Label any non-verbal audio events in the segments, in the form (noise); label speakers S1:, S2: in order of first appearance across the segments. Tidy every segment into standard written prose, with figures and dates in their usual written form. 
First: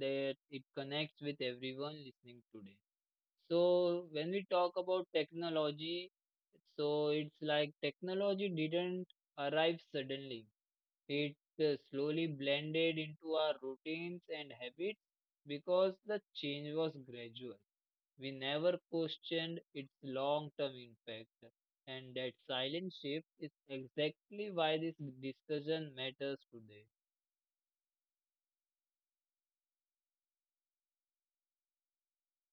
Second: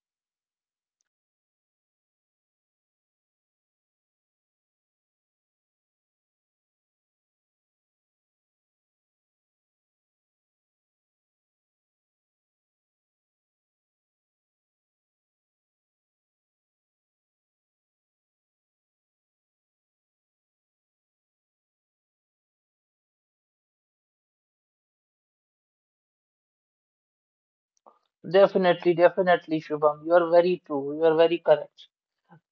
S1: that it connects with everyone listening today. So, when we talk about technology, so it's like technology didn't arrive suddenly. It slowly blended into our routines and habits because the change was gradual. We never questioned its long-term impact. And that silent shift is exactly why this discussion matters today.
S2: Definitely, definitely, Shubham. You are very true. You are very correct.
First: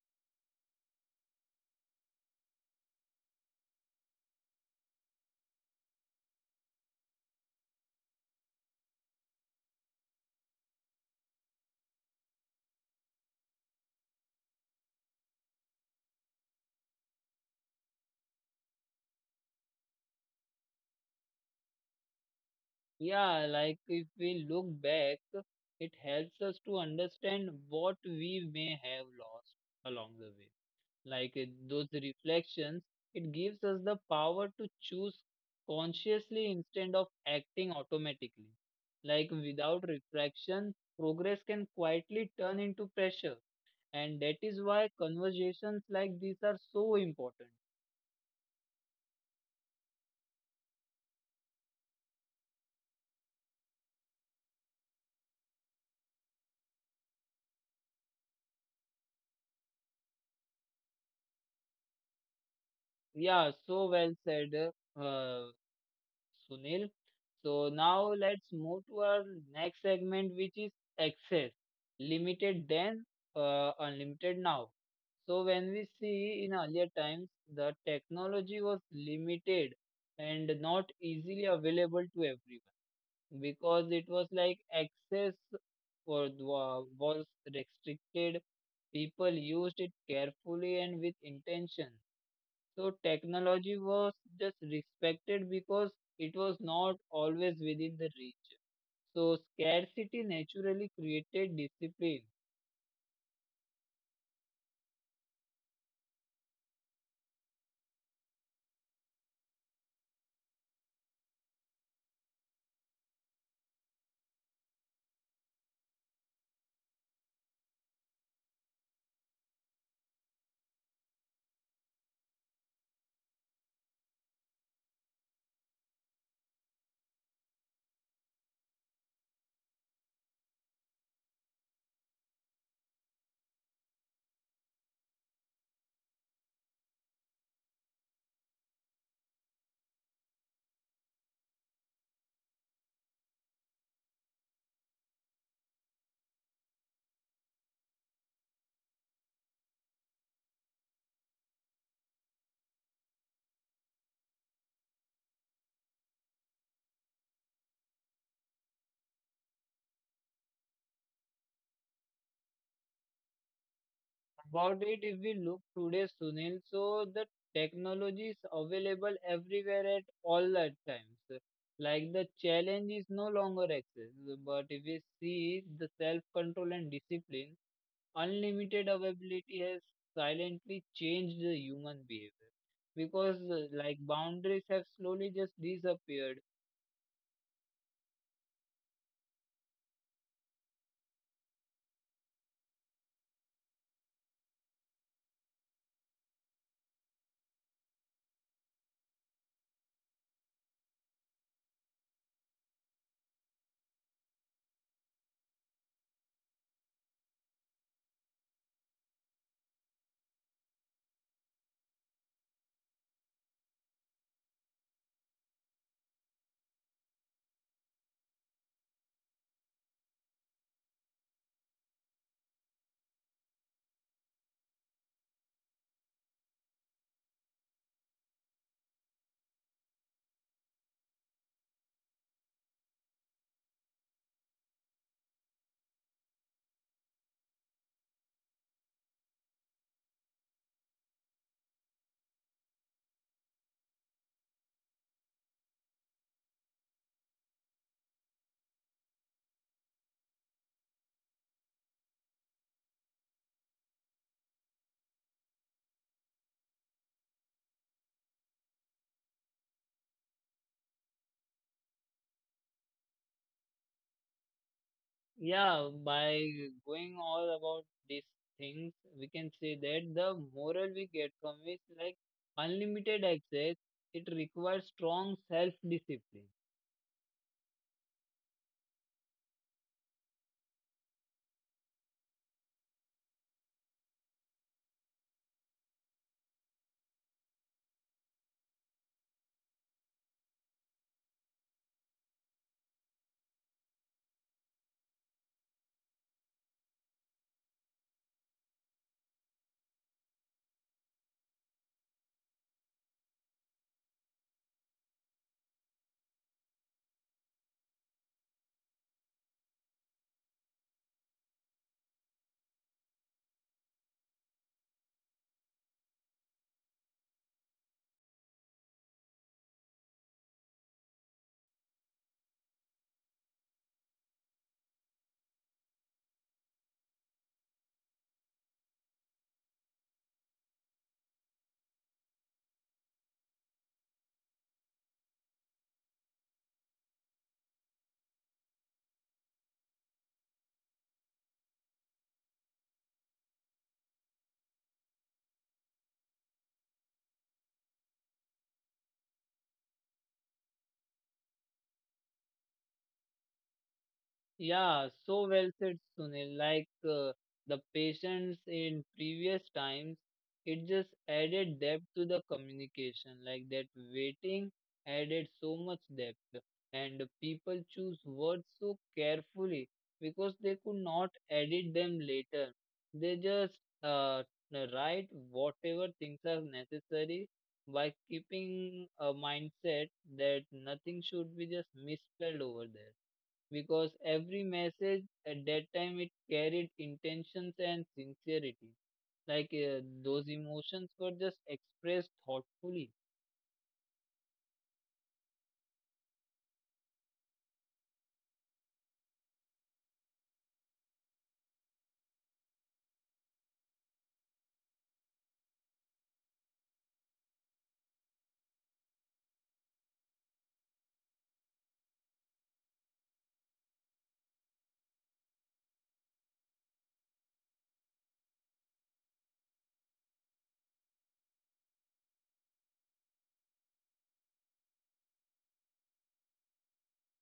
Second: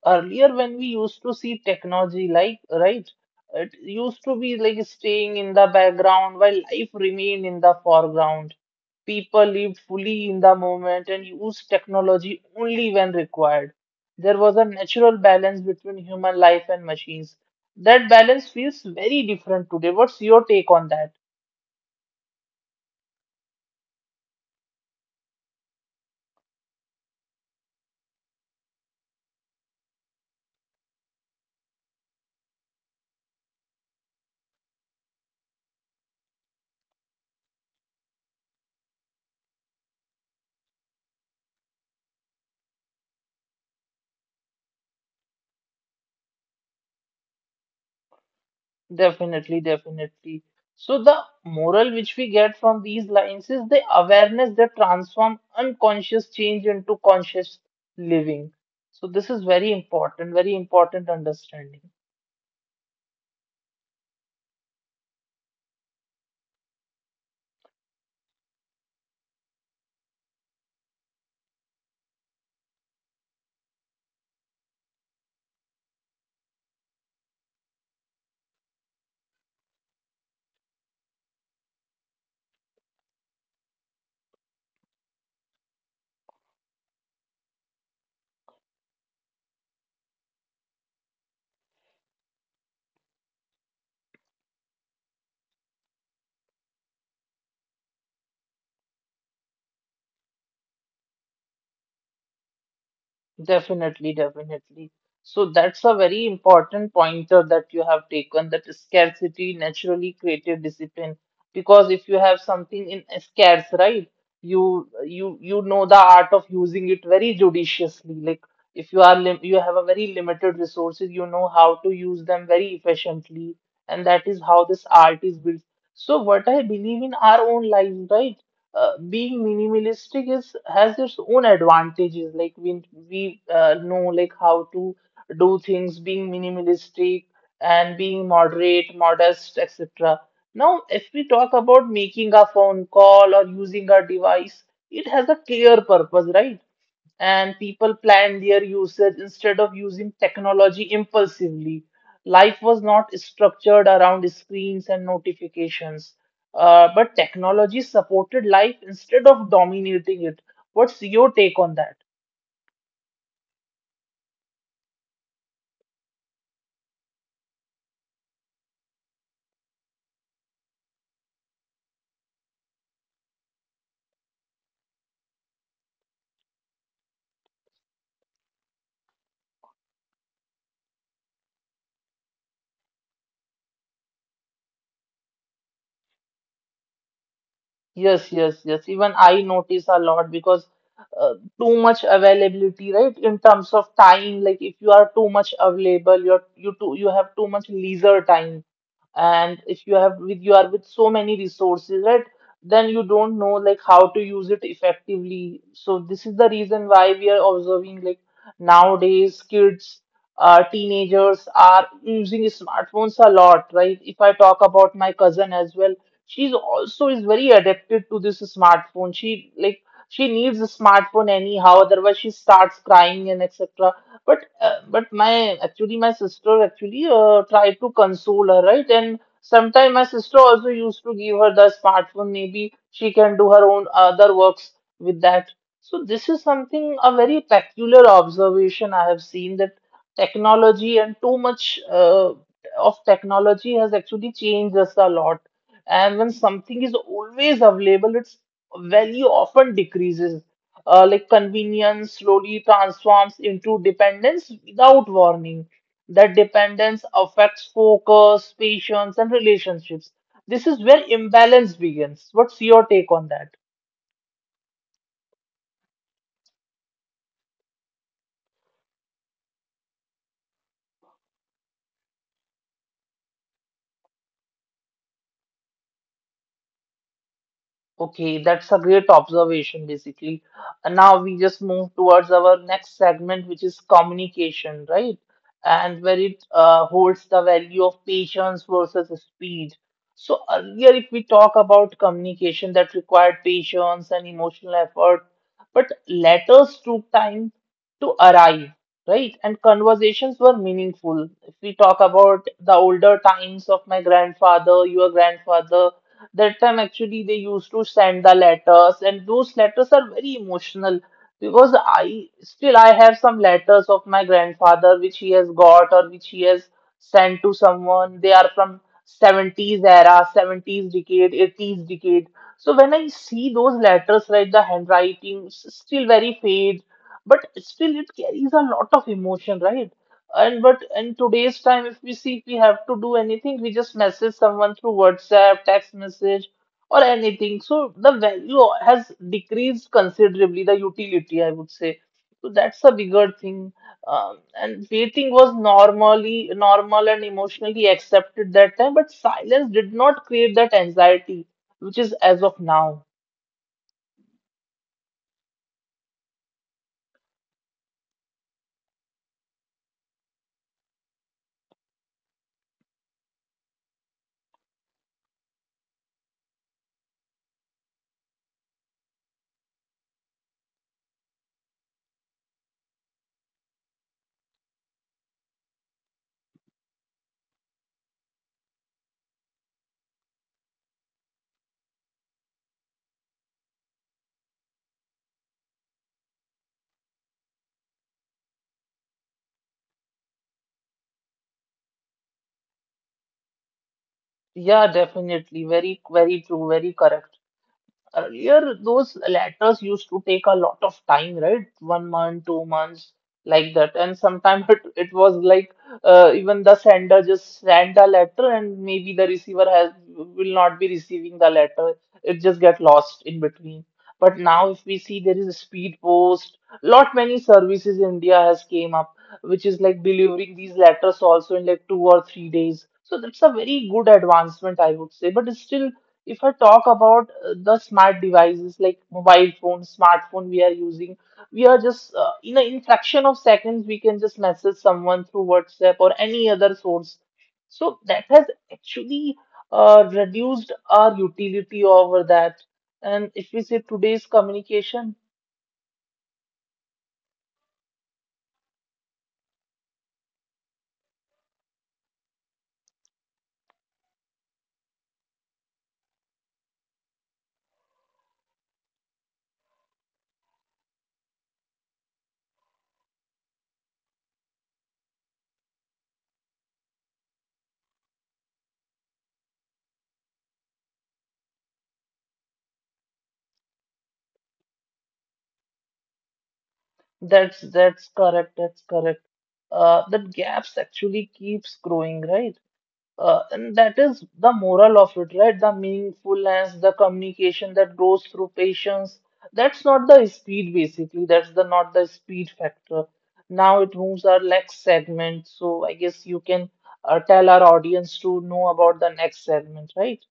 S2: Earlier, when we used to see technology, like, right, it used to be like staying in the background while life remained in the foreground. People lived fully in the moment and used technology only when required. There was a natural balance between human life and machines. That balance feels very different today. What's your take on that?
S1: Yeah, like if we look back, it helps us to understand what we may have lost along the way. Like it, those reflections, it gives us the power to choose consciously instead of acting automatically. Like without reflection, progress can quietly turn into pressure. And that is why conversations like these are so important.
S2: Definitely, definitely. So the moral which we get from these lines is the awareness that transform unconscious change into conscious living. So this is very important understanding.
S1: Yeah, so well said. Uh, Sunil. So now let's move to our next segment, which is access. Limited then, unlimited now. So when we see in earlier times, the technology was limited and not easily available to everyone because it was like access was restricted. People used it carefully and with intention. So technology was just respected because it was not always within the reach. So scarcity naturally created discipline.
S2: Definitely, definitely. So that's a very important pointer that you have taken that scarcity naturally created discipline. Because if you have something in scarce, right, you know the art of using it very judiciously. Like if you are lim you have a very limited resources, you know how to use them very efficiently, and that is how this art is built. So what I believe in our own lives, right? Being minimalistic is has its own advantages, like we know like how to do things being minimalistic and being moderate modest etc. Now if we talk about making a phone call or using a device, it has a clear purpose, right? And people planned their usage instead of using technology impulsively. Life was not structured around screens and notifications, but technology supported life instead of dominating it. What's your take on that?
S1: About it, if we look today, Sunil, so the technology is available everywhere at all at times. Like the challenge is no longer access, but if we see the self-control and discipline, unlimited availability has silently changed the human behavior because like boundaries have slowly just disappeared.
S2: Yes, yes, yes. Even I notice a lot because uh, too much availability, right? In terms of time, like if you are too much available, you have too much leisure time. And if you have with you are with so many resources, right? Then you don't know like how to use it effectively. So this is the reason why we are observing like nowadays kids, teenagers are using smartphones a lot, right? If I talk about my cousin as well, she's also is very addicted to this smartphone. She like she needs a smartphone anyhow, otherwise she starts crying and etc. But my actually my sister actually tried to console her, right? And sometimes my sister also used to give her the smartphone. Maybe she can do her own other works with that. So this is something a very peculiar observation I have seen, that technology and too much of technology has actually changed us a lot. And when something is always available, its value often decreases. Like convenience slowly transforms into dependence without warning. That dependence affects focus, patience, and relationships. This is where imbalance begins. What's your take on that?
S1: Yeah, by going all about these things, we can say that the moral we get from is like unlimited access, it requires strong self discipline.
S2: Okay, that's a great observation, basically. And now we just move towards our next segment, which is communication, right? And where it holds the value of patience versus speed. So earlier, if we talk about communication that required patience and emotional effort, but letters took time to arrive, right? And conversations were meaningful. If we talk about the older times of my grandfather, your grandfather, that time, actually, they used to send the letters, and those letters are very emotional because I have some letters of my grandfather which he has got or which he has sent to someone. They are from 70s era, 70s decade, 80s decade. So when I see those letters, right, the handwriting still very fade, but still it carries a lot of emotion, right? And but in today's time, if we see if we have to do anything, we just message someone through WhatsApp, text message, or anything. So the value has decreased considerably, the utility, I would say. So that's a bigger thing. And waiting was normal and emotionally accepted that time, but silence did not create that anxiety, which is as of now.
S1: Yeah, so well said, Sunil. Like the patience in previous times, it just added depth to the communication. Like that waiting added so much depth, and people choose words so carefully because they could not edit them later. They just uh, write whatever things are necessary by keeping a mindset that nothing should be just misspelled over there because every message at that time it carried intentions and sincerity like those emotions were just expressed thoughtfully.
S2: Yeah, definitely. Very, very true, very correct. Earlier, those letters used to take a lot of time, right? 1 month, 2 months, like that. And sometimes (laughs) it was like even the sender just sent a letter, and maybe the receiver has will not be receiving the letter. It just get lost in between. But now, if we see there is a speed post, lot many services India has came up, which is like delivering these letters also in like 2 or 3 days. So that's a very good advancement, I would say. But it's still if I talk about the smart devices like mobile phone, smartphone we are using, we are just in fraction of seconds we can just message someone through WhatsApp or any other source. So that has actually reduced our utility over that. And if we say today's communication, that's correct. That's correct. That gaps actually keeps growing, right? And that is the moral of it, right? The meaningfulness, the communication that grows through patience. That's not the speed, basically. That's the not the speed factor. Now it moves our next segment. So I guess you can tell our audience to know about the next segment, right?